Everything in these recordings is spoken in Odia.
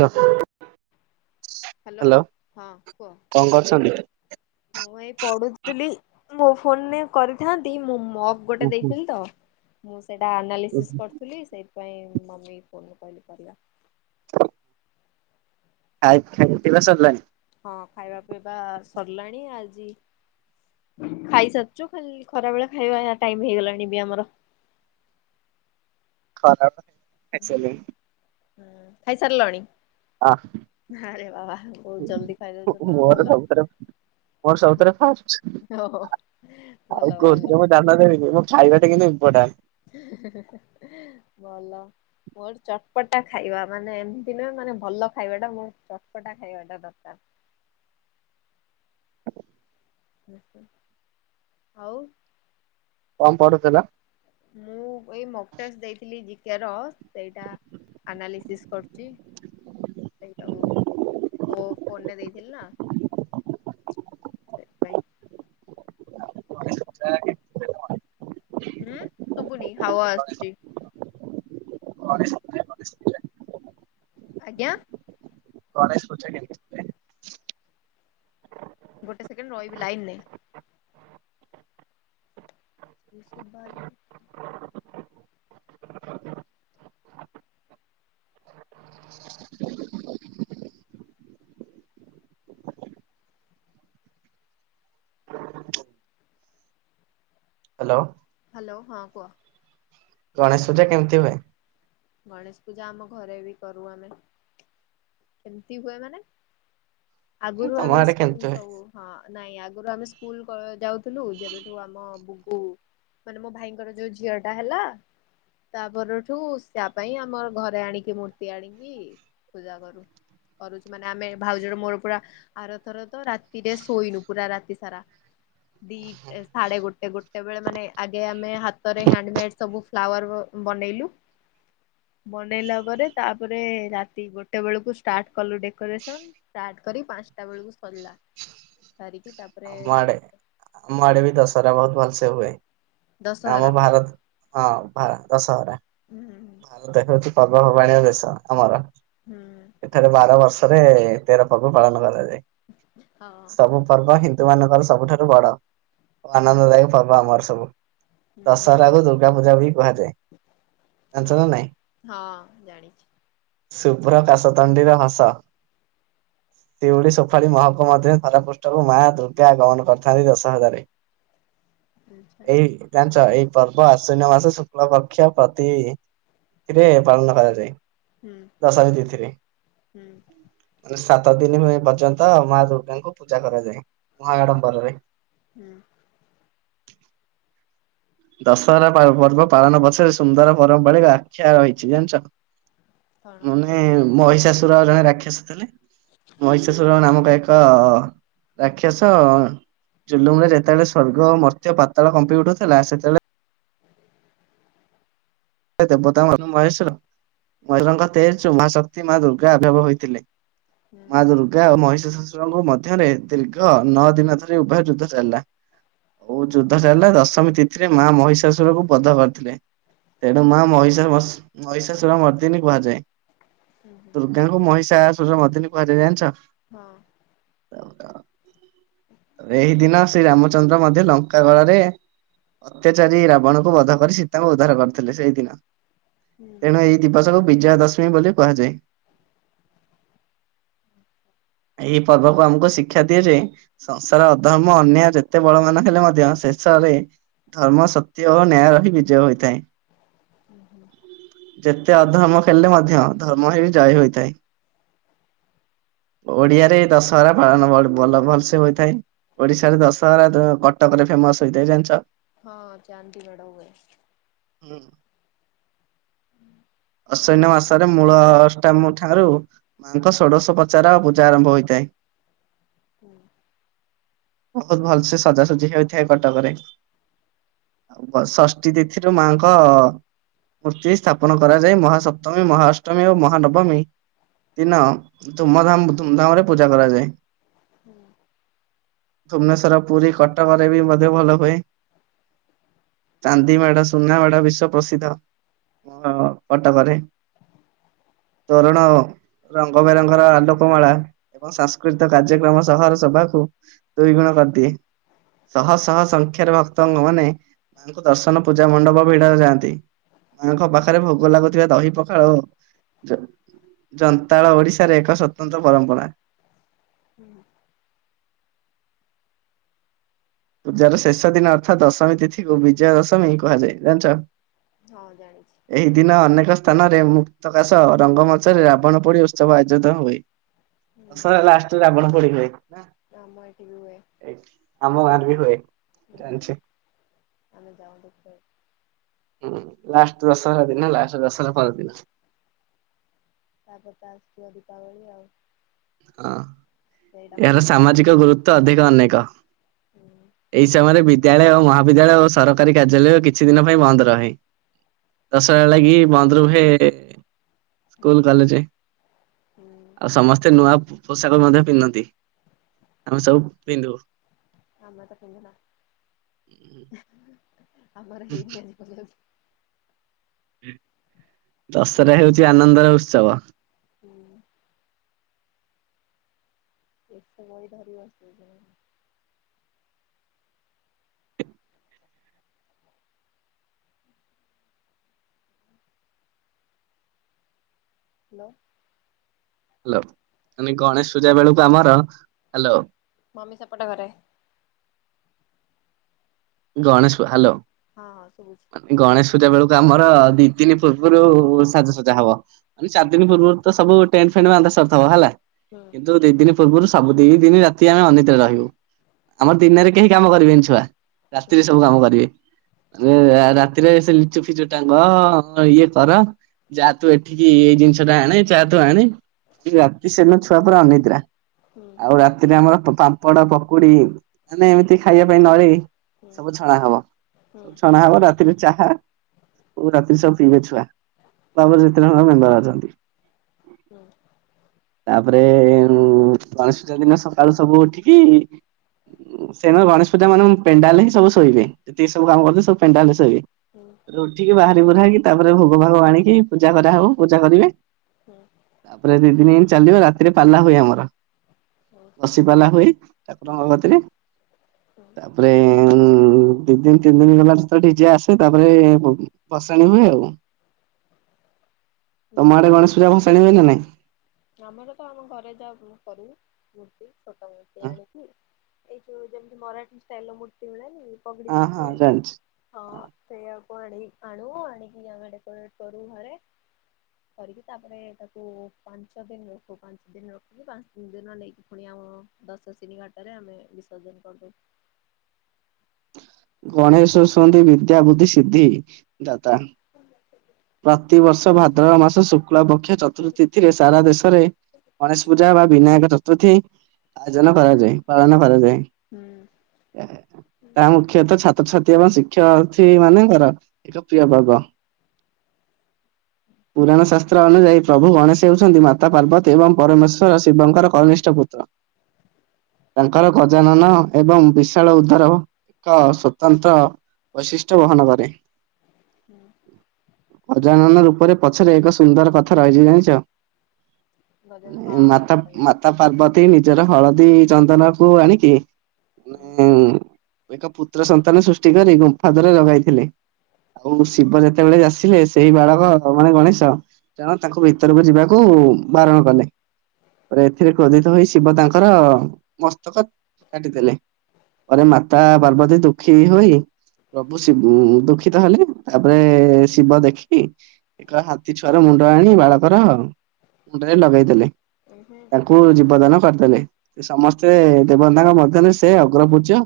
ନା ହ୍ୟାଲୋ ହଁ କୁହ? କଣ କରୁଛନ୍ତି? ମୁଁ ଏଇ ପଢୁଥିଲି ମୋ ଫୋନରେ କରିଥାନ୍ତି ମୋ ମୋ ଗୋଟେ ଦେଇଥିଲି ତ ମୁଁ ସେଇଟା ଆନାଲିସିସ୍ କରୁଥିଲି ସେଇ ସେଥି ପାଇଁାଇଁ ମମି ଫୋନୁ କହିଲେ ପିଲା ଖାଇ ଖାଇିବା ସରିଲଣି ହଁ ଖାଇବା ପିଇବା ସରିଲାଣି ଆଜି ଖାଇସାରିଛୁ ଖାଲି ଖରା ବେଳେ ଖାଇବା ଟାଇମ ହେଇଗଲାଣି ବି ଆମର [unintelligible] ହଁ ହଁ ଖାଇ ସାରିଲଣି? ଆଁରେ ବାବା ବହୁତ ଜଲଦି ଖାଇଦଉଛ ତ ମୋର ଭଲ। ସବୁଥିରେ ମୋର ସବୁଥିରେ ଫାଷ୍ଟ ଓ ଭଲ ଭଲ। ଜ ଦେନି ମଁ ଖବା ଟା କେନ୍ତ ମ୍ପୋର୍ଟାଟ। ଭଲ। ମୋର ଚଟପଟା ଖାଇବା ମାନେ ଏମିତି ନୁହେଁ ମାନେ ଭଲ ଖାଇବା ଟା ମୋର ଚଟପଟା ଖାଇବାଟା ଦରକାର। ହଉ କମ ପଡୁଥିଲା ମୁଁ ଏଇ ମକ୍ଟର୍ସ ଦେଇଥିଲି ଜିକି ର ସେଇଟା ଆନାଲିସିସ୍ କରୁଛି। ସେଇା ମୁୋ ଫୋନରେ ଦେଇଥିଲି ନା। ସେଥିପାଇଁ। [unintelligible] ହୁଁ ଶୁଗୁନି ହାୱ ଆସଛି [unintelligible] ଆଜ୍ଞା। [unintelligible] ଗୋଟେ ସେକେଣ୍ଡ ରହିବି ଲାଇନ ରେ ଶଖ ଭଜ ହ୍ୟାଲୋ। ହ୍ୟାଲୋ ହଁ କୁହ। ଗଣେଶୂଜା କେମିତି ହୁଏ? ଗଣେଶ ପୂଜା ଆମ ଘରେ ବି କରୁ ଆମେ। କେମିତି ହୁଏ ମାନେ ଆଗରୁ ତମ ଆମେ ଆଡେ ସ୍କୁଲ କେମିତି ହୁଏ? ସବୁ ହଁ ନାଇଁ ଆଗରୁ ଆମେ ସ୍କୁଲ ଯାଉଥିଲୁ ଯେବେଠୁ ଆମ ବୁଗୁ ମାନେ ମୋ ଭାଇଙ୍କର ଯୋଉ ଝିଅ ଟା ହେଲା ତା ପରଠୁ ସେଆ ପାଇଁ ଆମର ଘରେ ଆଣିକି ମୂର୍ତ୍ତି ଆଣିକି ପୂଜା କରୁ। କରୁଛୁ ମାନେ ଆମେ ଭାଉଜର ମୋର ପୁରା ଆରଥର ତ ରାତିରେ ଶୋଇନୁ ପୁରା ରାତି ସାରା ଦି ସାଢଡେ ଗୋଟେ ଗୋଟେ ବେଳେ ମାନେ ଆଗେ ଆମେ ହାତରେ ହଣ୍ଡମେଡ ସବୁ ଫ୍ଲାୱାର ବନେଇଲୁ। [inaudible] ବନେଇଲା ପରେ ତାପରେ ରାତି ଗୋଟେ ବେଳକୁ ଷ୍ଟାର୍ଟ କଲୁ ଡେକୋରେସନ୍ ଷ୍ଟାର୍ଟ କରି ପାଞ୍ଚଟା ବେଳକୁ ସରିଲା ସାରିକି ତାପ ଆ ମାଡେ ଆ ମାଡେ ବି ଦଶହରା ବହୁତ ଭଲସ ହୁଏ। ଆମ ଦଶହରା ଭାରତ ହଁ ଦଶହରା। ହୁଁ। ଆ ଦେ ହଉଛି ପର୍ବପର୍ବାଣି ଦେଶ ଆମର ହୁଁ। ଏଠାରେ ବାର ବର୍ଷରେ ତେର ପର୍ବ ପାଳନ କରାଯାଏ ହଁ। ସବୁ ପର୍ବ ହିନ୍ଦୁ ମାନଙ୍କର ସବୁଠାରୁ ବଡ ହୁଁ ଆନନ୍ଦଦାୟକ ପର୍ବ ଆମର ସବୁ। ହୁଁ ଦଶହରାକୁୁ ଦୁର୍ଗା ପୂଜା ବି କୁହାଯାଏ। ଜାଣିଛ ହଁ ନା ନାଇଁ? ହଁ ଜାଣିଛି। ଶୁଭ୍ର କାଶତଣ୍ଡିର ହସ ଶିଉଡ଼ି ସୁଫାଳି ମହକୁମ ମଧ୍ୟରେ ଧଥରପୃଷ୍ଠକୁ ମା ଦୁର୍ଗା ଆଗମନ କରିଥାନ୍ତି ଦଶ ହରାରେ। ଆଛା [inaudible] ଏଇା, ଞ୍ଚ ଏଇ ପର୍ବ ଆଶ୍ୱଵିନ ମାସ ଶୁକ୍ଳ ପକ୍ଷ ପ୍ରତି ଥିରେ ପାଳନ କରାଯାଏ। ହୁଁ। ଦଶମୀ ତିଥିରେ ହୁଁ ମାନେ ସାତ ଦିନ ହୁଏ ପର୍ଯ୍ୟନ୍ତ ମା ଦୁର୍ଗାଙ୍କୁ ପୂଜା କରାଯାଏ। ମହା ଆଡମ୍ବରରେ। [inaudible] ଦଶହରା ପର୍ବ ପାଳନ ପଛରେ ସୁନ୍ଦର ପର୍ମ୍ପାରିକ ଆଖ୍ୟା ରହିଛି। ଜାଣିଛ? ହୁଁ ମାନେ ମହିଷାସୁର ଜଣେ ରାକ୍ଷସ ଥିଲେ, ମହିଷାସୁର ନାମକ କ ରାକ୍ଷସ ଜୁଲୁମ ରେ ଯେତେବେଳେ ସ୍ଵର୍ଗ ମର୍ତ୍ୟ ପାତାଳ କମ୍ପି ଉଠୁଥିଲା, ସେତେବେଳେ [unintelligible] ଦେବତା ମ ମହେଶଵର [unintelligible] ମହା ଶକ୍ତି ମା ଦୁର୍ଗା ଆଭବ ହୋଇଥିଲେ। ମା ହୁଁ ଦୁର୍ଗା ଓ ମହିଷଶୁରଙ୍କ ମଧ୍ୟରେ ଦୀର୍ଘ ନଅ ଦିନ ଧରି ଉଭୟ ଯୁଦ୍ଧ ଚାଲିଲା। ଓଉ ଯୁଦ୍ଧ ଚାଲିଲା ଦଶମୀ ତିଥିରେ ମା ମହିଷାସୁର କୁ ବଧ କରିଥିଲେ। ତେଣୁ ମା ମହିଷା ମହିଷା ମର୍ଦିନୀ କୁହାଯାଏ। [inaudible] ତେଣଙ୍କୁ ମହିଷା ସୂର୍ଯ୍ୟ ମଦିନୀ କୁହାଯାଏ। ଜାଣିଛ? ହଁ। [unintelligible] ଏହିଦିନ ଶ୍ରୀ ରାମଚନ୍ଦ୍ର ମଧ୍ୟ ଲଙ୍କାଗଳରେ, ଅତ୍ୟାଚାରୀ ରାବଣଙ୍କୁ ବଧ କରି ସୀତାଙ୍କୁ ଉଦ୍ଧାର କରି ଥିଲେ ସେଇ ଦିନ ତେଣୁ ଏଇ ଦିବସକୁ ବିଜୟା ଦଶମୀ ବୋଲି କୁହାଯାଏ। ଏଇ ପର୍ବକୁ ଆମକୁ ଶିକ୍ଷା ଦିଆଯାଏ ସଂସାର ଅଧର୍ମ ଅନ୍ୟାୟ ଯେତେ ବଳ ମାନ ହେଲେ ମଧ୍ୟ ଶେଷରେ ଧର୍ମ ସତ୍ୟ ଓ ନ୍ୟାୟ ର ହିଁ ବିଜୟ ହୋଇଥାଏ। [inaudible] ଯେତେ ଅଧର୍ମ କଲେ ମଧ୍ୟ, ଧର୍ମ ହେ ବି ଜୟ ହୋଇଥାଏ। ଓଡିଆରେ ଦଶହରା ପାଳନ ବ ଭଲ, ଭଲ ସେ ହୋଇଥାଏ। ଓଡିଶାରେ ଦଶହରା ତ କଟକରେ ଫେମସ ହେଇଥାଏ। ଜାଣିଛ? ହଁ ଚନ୍ଦି ମେଢ଼ ହୁଏ। [inaudible] ଆଶ୍ୱିନ ମାସରେ ମୂଳଷ୍ଟାମ ଠାରୁ ମାଆଙ୍କ ଷୋଡ଼ଶ ପଚାରଉ ପୂଜା ଆରମ୍ଭ ହୋଇଥାଏ। [inaudible] ବହୁତ ଭଲସେ ସଜାସଜି ହେଇଥାଏ, କଟକରେ। ଆଉ ଷଷ୍ଠୀ ତିଥିରୁ ମାଆଙ୍କ ମୂର୍ତ୍ତି ସ୍ଥାପନ କରାଯାଏ। ମହାସପ୍ତମୀ ମହାଷ୍ଟମୀ ଓ ମହାନବମୀ ଦିନ ଧୁମ ଧାମ ଧୁମଧାମରେ ପୂଜା କରାଯାଏ। [inaudible] ଭୁବନେଶ୍ଵର, ପୁରୀ, କଟକରେ ବି ମଧ୍ୟ ଭଲ ହୁଏ। [inaudible] ଚାନ୍ଦିମେଢ଼ ସୁନା ମେଢ଼ ବିଶ୍ଵ ପ୍ରସିଦ୍ଧ ମୋ କଟକରେ। [unintelligible] ତୋରଣ ରଙ୍ଗ ବେରଙ୍ଗର ଆଲୋକମାଳା ଏବଂ ସାଂସ୍କୃତିକ କାର୍ଯ୍ୟକ୍ରମ ସହର ସଭାକୁ ଦୁଇ ଗୁଣ କରିଦିଏ। ଶହ ଶହ ସଂଖ୍ୟାରେ ଭକ୍ତ ମାନେ ମାଙ୍କୁ ଦର୍ଶନ ପୂଜା ମଣ୍ଡପ ଭିଡ ଯାଆନ୍ତି, ମାଙ୍କ ପାଖରେ ଭୋଗ ଭୋଗ ଲାଗୁଥିବା ଦହି ପଖାଳ ଜନ୍ତାଳ ଓଡିଶାରେ ଏକ ସ୍ଵତନ୍ତ୍ର ପରମ୍ପରା। [inaudible] ପୂଜାର ଶେଷ ଦିନ ଅର୍ଥାତ୍ ଦଶମୀ ତିଥିକୁ ବିଜୟ ଦଶମୀ କୁହାଯାଏ। ଜାଣିଛ? ହଁ ଜାଣିଛି। ଏହି ଦିନ ଅନେକ ସ୍ଥାନରେ ମୁକ୍ତକା ସହ ରଙ୍ଗମଞ୍ଚରେ ରାବଣ ପୋଡି ଉତ୍ସବ ଆୟୋଜିତ ହୁଏ। ଲାଷ୍ଟରେ ରାବଣ ପୋଡି ହୁଏ। ନା ଆମର ଏଠି ବି ହୁଏ। ଆମ ଗାଁରେ ବି ହୁଏ ହୁଁ ଜାଣିଛି। ଆମେ ଯାଉ ଦେଖ ହୁଁ ଲାଷ୍ଟ ଦଶହରା ଦିନ ଲାଷ୍ଟ ଦଶହରା ପର ଦିନ। ତାପ ତ ଆସବ ଦୀପାବଳି ଆଉ। ହଁ। ସେଇଟା ମୋ ଏହାର ଫେବରାଇଟ୍ ସାମାଜିକ ଗୁରୁତ୍ୱ ଅଧିକ ଅନେକ ହୁଁ ଏଇ ସମୟରେ ବି ବିଦ୍ୟାଳୟ ମହାବିଦ୍ୟାଳୟ ଓ ସରକାରୀ କାର୍ଯ୍ୟାଳୟ କିଛି ଦିନ ପାଇଁ ବନ୍ଦ ରହେ। ଦଶ ଲାଗି ବନ୍ଦ୍ ରୁହେ ହୁଁ ସ୍କୁଲ କଲେଜ ହୁଁ ଆଉ ସମସ୍ତେ ନୂଆ ପୋଷାକ ମଧ୍ୟ ପିନ୍ଧନ୍ତି। ଆମେ ସବୁ ପିନ୍ଧୁ। ଆମ ତ ପିନ୍ଧୁନା ଆମର ହେଇନି ଆଜି ପର୍ଯ୍ୟନ୍ତ। ଦଶହରା ହେଉଛି ଆନନ୍ଦର ଉତ୍ସବ। ହୁଁ। ଏ ବହି ଧାରୀିବସ ହ୍ୟାଲୋ। ହ୍ୟାଲୋ ମାନେ ଗଣେଶ ପୂଜା ହ୍ୟାଲୋ ବେଳକୁ ଆମର ହ୍ୟାଲୋ। ମମି ସେପଟ ଘରେ। ଗଣେଶ ହ୍ୟାଲୋ। ହଁ ହଁ ଶୁଭୁଛି ଗଣେଶ ପୂଜା ବେଳକୁ ଆମର ଦି ଦିନି ପୂର୍ବରୁ ସାଜାସଜା ହବ ମାନେ ଚାରି ଦିନ ପୂର୍ବରୁ ତ ସବୁ ଟେଣ୍ଟ ଫେଣ୍ଟ ବନ୍ଧା ସାରିଥିବ ହେଲା। ହୁଁ। କିନ୍ତୁ ଦି ଦିନ ପୂର୍ବରୁ ସବୁ ଦି ଦିନ ରାତି ଆମେ ଅନିଦ୍ରାରେ ରହିବୁ ଆମର ଦିନରେ କେହି କାମ କରିବେନି ଛୁଆ। ହୁଁ ରାତିରେ ସବୁ କାମ କରିବେ। ରାତିରେ ସେ ଲିଚୁ ଫିଚୁ ଟାଙ୍ଗ ଇଏ କର। ଯାହା ତୁ ଏଠିକି ଏଇ ଜିନିଷ ଟା ଆଣେ ଯହା ତୁ ଆଣେ ରାତି ସେଦିନ ଛୁଆ ପା ଅନିଦ୍ରା। ହୁଁ ଆଉ ରାତିରେ ଆମର ପାମ୍ପଡ ପକୁଡି ମାନେ ଏମିତି ଖାଇବା ପାଇଁ ନହ ହୁଁ ସବୁ ଛଣା ହବ ହୁଁ ସବୁ ଛଣା ହବ ରାତିରେ ଚାହା। ରାତିରେ ସବୁ ପିଇବେ ଛୁଆ ତାପର ଯେତେଳେର ମେମ୍ବର ଅଛନ୍ତି। ହୁଁ। ତାପରେ ଗଣେଶ ପୂଜା ଦିନ ସକାଳୁ ସବୁ ଉଠିକି ସେ ଗେଶ ପୂଜା ମାନେ ପେଣ୍ଡାଲେ ହିଁ ସବୁ ଶୋଇବେେ ଯେତିି ସବୁ କାମ କରଲେ ସବ ପେଣ୍ଡା ହେଲେ ଶୋଇବେ। ହୁଁ। ଉଠିକି ବାହାରି ବୁୁରକି ତାପରେ ଭୋଗ ଭାଗ ଆଣିକି ପୂଜା କରାହଉ ପୂଜା କରିବେ। ହୁଁ। ତାପରେ ଦି ଦିନି ଦ ଚାଲିବ ରାତିରେ ପାଲା ହୁଏ ଆମର। ହୁଁ। ବସିପଲା ହୁଏ ହୁଁ ଠାକୁରଙ୍କ କତିରେ। ହୁଁ। [inaudible] ହ ଦି ଦିନ ତିନି ଦିନ ଗଲାଳେ ଡିଜେ ଆସେ ତାପରେ ବସାଣି ହୁଏ ଆଉ। ତମ ହୁଁ ଆଡେ ଗଣେଶ ପୂଜା ଭସାଣି ହୁଏ ନା ନାଇଁ। ଆମର ତ ଆମ ଘରେ ଯା କରିବ ମୂର୍ତ୍ତି ଛୋଟ ମୂର୍ତ୍ତି ଆଣିକି। ଏଇ ଯୋଉ ଯେମିତି ମରାଠୀ ଷ୍ଟାଇଲ ର ମୂର୍ତ୍ତି ମିଳେନି ପଗଡି ହଁ ହଁ ପିନ୍ଧିଥିବେ। ଜାଣିଛି ହଁ ସେଇଆକୁ ଆଣି ଆଣୁ ଆଣିକି ଆମେ ଡେକୋଟ କରୁ ଘରେ। କରିକି ତାପରେ ତାକୁ ପାଞ୍ଚ ଦିନ ରଖୁ ପାଞ୍ଚ ଦିନ ରଖୁ ପାଞ୍ଚ ତିନି ଦିନ ନେଇକି ପୁଣି ଆମ ଦଶ ଶିନୀ ଘାଟ ରେ ଆମେ ବିସର୍ଜନ କରିଦଉ। ଗଣେଶ ଶନ୍ତିୀ ବିଦ୍ୟା ବୁଦ୍ଧି ସିଦ୍ଧି ଦାତା। [unintelligible] ପ୍ରତିବର୍ଷ କରିଯିବା ଭାଦ୍ର ମାସ ଶୁକ୍ଳ ପକ୍ଷ ଚତୁର୍ଥୀ ଏଥିରେ ସାରା ଦେଶରେ ଗଣେଶ ପୂଜା ବା ବିନାୟକ ଚତୁର୍ଥୀ ଆୟୋଜନ ହୁଁ କରାଯାଏ, ପାଳନ ହୁଁ କରାଯାଏ। ତା ହୁଁ ମୁଖ୍ୟତଃ ଛାତ୍ରଛାତ୍ରୀ ଏବଂ ଶିକ୍ଷାର୍ଥୀ ମାନଙ୍କର ଏକ ପ୍ରିୟ ପର୍ବ। ପୁରାଣ ସା ପତ୍ର ଅନୁଯାୟୀ ପ୍ରଭୁ ଗଣେଶ ହେଉଛନ୍ତି ମାତା ପାର୍ବତୀ ଏବଂ ପରମେଶ୍ୱର ଶିବଙ୍କର କନିଷ୍ଠ ପୁତ୍ର। [inaudible] ତାଙ୍କର ଗଜାନନ ଏବଂ ବିଶାଳ ଉଦର ଏକ ସ୍ଵତନ୍ତ୍ର ବୈଶିଷ୍ଟ୍ୟ ବହନ କରେ। ହୁଁ ଉଁ। ଗଜାନନ ରୂପରେ ପଛରେ ଏକ ସୁନ୍ଦର କଥା ରହିଛି ଜାଣିଛ? ଗଜ ହଁ ହଁ ମାତା ସେଟା ମା ତା ପାର୍ବତୀ ନିଜର ହଳଦୀ ଚନ୍ଦନ କୁ ଆଣିକି ହୁଁ ଏକ ପୁତ୍ର ସନ୍ତାନ ସୃଷ୍ଟି କରି ଗୁମ୍ଫା ଦିହରେ ଲଗାଇଥିଲେ, ଆଉ ଶିବ ଯେତେବେଳେ ଆ ଆସିଲେ ସେଇ ବାଳକ ମାନେ ଗଣେଶ ଜାଣ ତାଙ୍କୁ ଭିତରକୁ ଯିବାକୁ ବାରଣ କଲେ। ଏଥିରେ କ୍ରୋଧିତ ହୋଇ ଶିବ ତାଙ୍କର ମସ୍ତକ କାଟିଦେଲେ ପରେ ମାତା ପାର୍ବତୀ ଦୁଃଖୀ ହୋଇ ପ୍ରଭୁ ଦୁଃଖିତ ହେଲେ, ତାପରେ ଶିବ ଦେଖି ଏକ ହାତୀ ଛୁଆର ମୁଣ୍ଡ ଆଣି ବାଳକର ମୁଣ୍ଡରେ ଲଗେଇ ଦେଲେ ଉହୁଁ ତାଙ୍କୁ ନାଇଁ ଜୀବଦାନ କରିଦେଲେ। ସେ ସମସ୍ତେ ଦେବତାଙ୍କ ମଧ୍ୟରେ ସେ ଅଗ୍ରପୂଜ୍ୟ।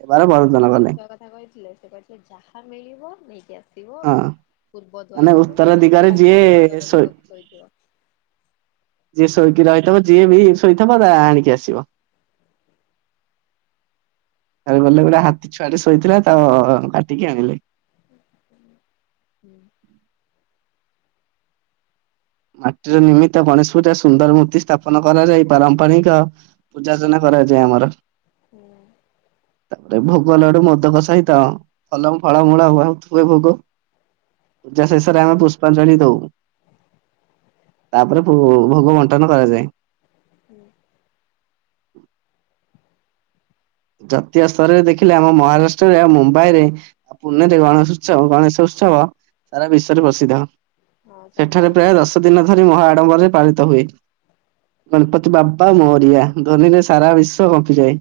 ହେବାର ସେଟା ବରଦାନ ହାତୀ କଲେ ଛୁଆ କଥା କହୁଥିଲେ, ସେଟା ସେ ଯାହା ମିଳିବ ନେଇକି ଆସି [unintelligible] ହଁ ପୂର୍ବ ମାନେ ଦ୍ୱାର କୁ ଉତ୍ତର ଦିଗରେ [unintelligible] ଯିଏ ଉତ୍ତର ଶୋଇ ଦିଗକୁ ଶୋଇଥିବ। ଯିଏ ଶୋଇକି ରହିଥିବ ଯିଏ ବି ଶୋଇଥିବ ତା ଆଣିକି ଆସିବ। ତାରେ ଗଲେ ଗୋଟେ ହାତୀ ଛୁଆ ଶୋଇଥିଲା ତ କାଟିକି ଆଣିଲେ। ହୁଁ। ମାଟିର ନିମିତ୍ତ ଗଣେଶପୁରା ସୁନ୍ଦର ମୂର୍ତ୍ତି ସ୍ଥାପନ କରାଯାଇ ପାରମ୍ପରିକ ପୂଜାର୍ଚ୍ଚନା କରାଯାଏ ଆମର। ହୁଁ ଉଁ। ତାପରେ ଭୋଗଲଡୁ ମୋଦକ ସହିତ ଭଲ ଫଳମୂଳ ବହୁତ ହୁଏ ଭୋଗ, ପୂଜା ଶେଷରେ ଆମେ ପୁଷ୍ପାଞ୍ଜଳି ଦଉ। ତାପରେ ଭୋଗ ବଣ୍ଟନ କରାଯାଏ। ହୁଁ ଉଁ। [inaudible] ଜାତୀୟ ସ୍ତରରେ ଦେଖିଲେ ଆମ ମହାରାଷ୍ଟ୍ରରେ ଆଉ ମୁମ୍ବାଇରେ ଆଉ ପୁଣେରେ ଗଣେଶ ଉତ୍ସବ ଗଣେଶ ଉତ୍ସବ ସାରା ବିଶ୍ୱରେ ପ୍ରସିଦ୍ଧ। ହଁ ସବୁଠୁ ସେଠାରେ ବଡ ପ୍ରାୟ ଦଶ ଦିନ ଧରି ମହାଆଡ଼ମ୍ବରରେ ପାଳିତ ହୁଏ। ଗଣପତି ବାବା ମୋରିଆ ଧ୍ୱନିରେ ସାରା ବିଶ୍ଵ କମ୍ପିଯାଏ।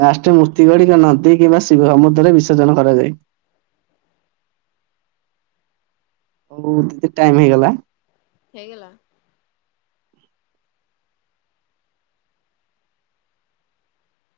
ଲାଷ୍ଟରେ ମୂର୍ତ୍ତି ଗୁଡିକ ନଦୀ କିମ୍ବା ଶିବ ସମୁଦ୍ରରେ ବିସର୍ଜନ କରାଯାଏ। [unintelligible] ଟାଇମ ହେଇଗଲା। ହେଇଗଲା।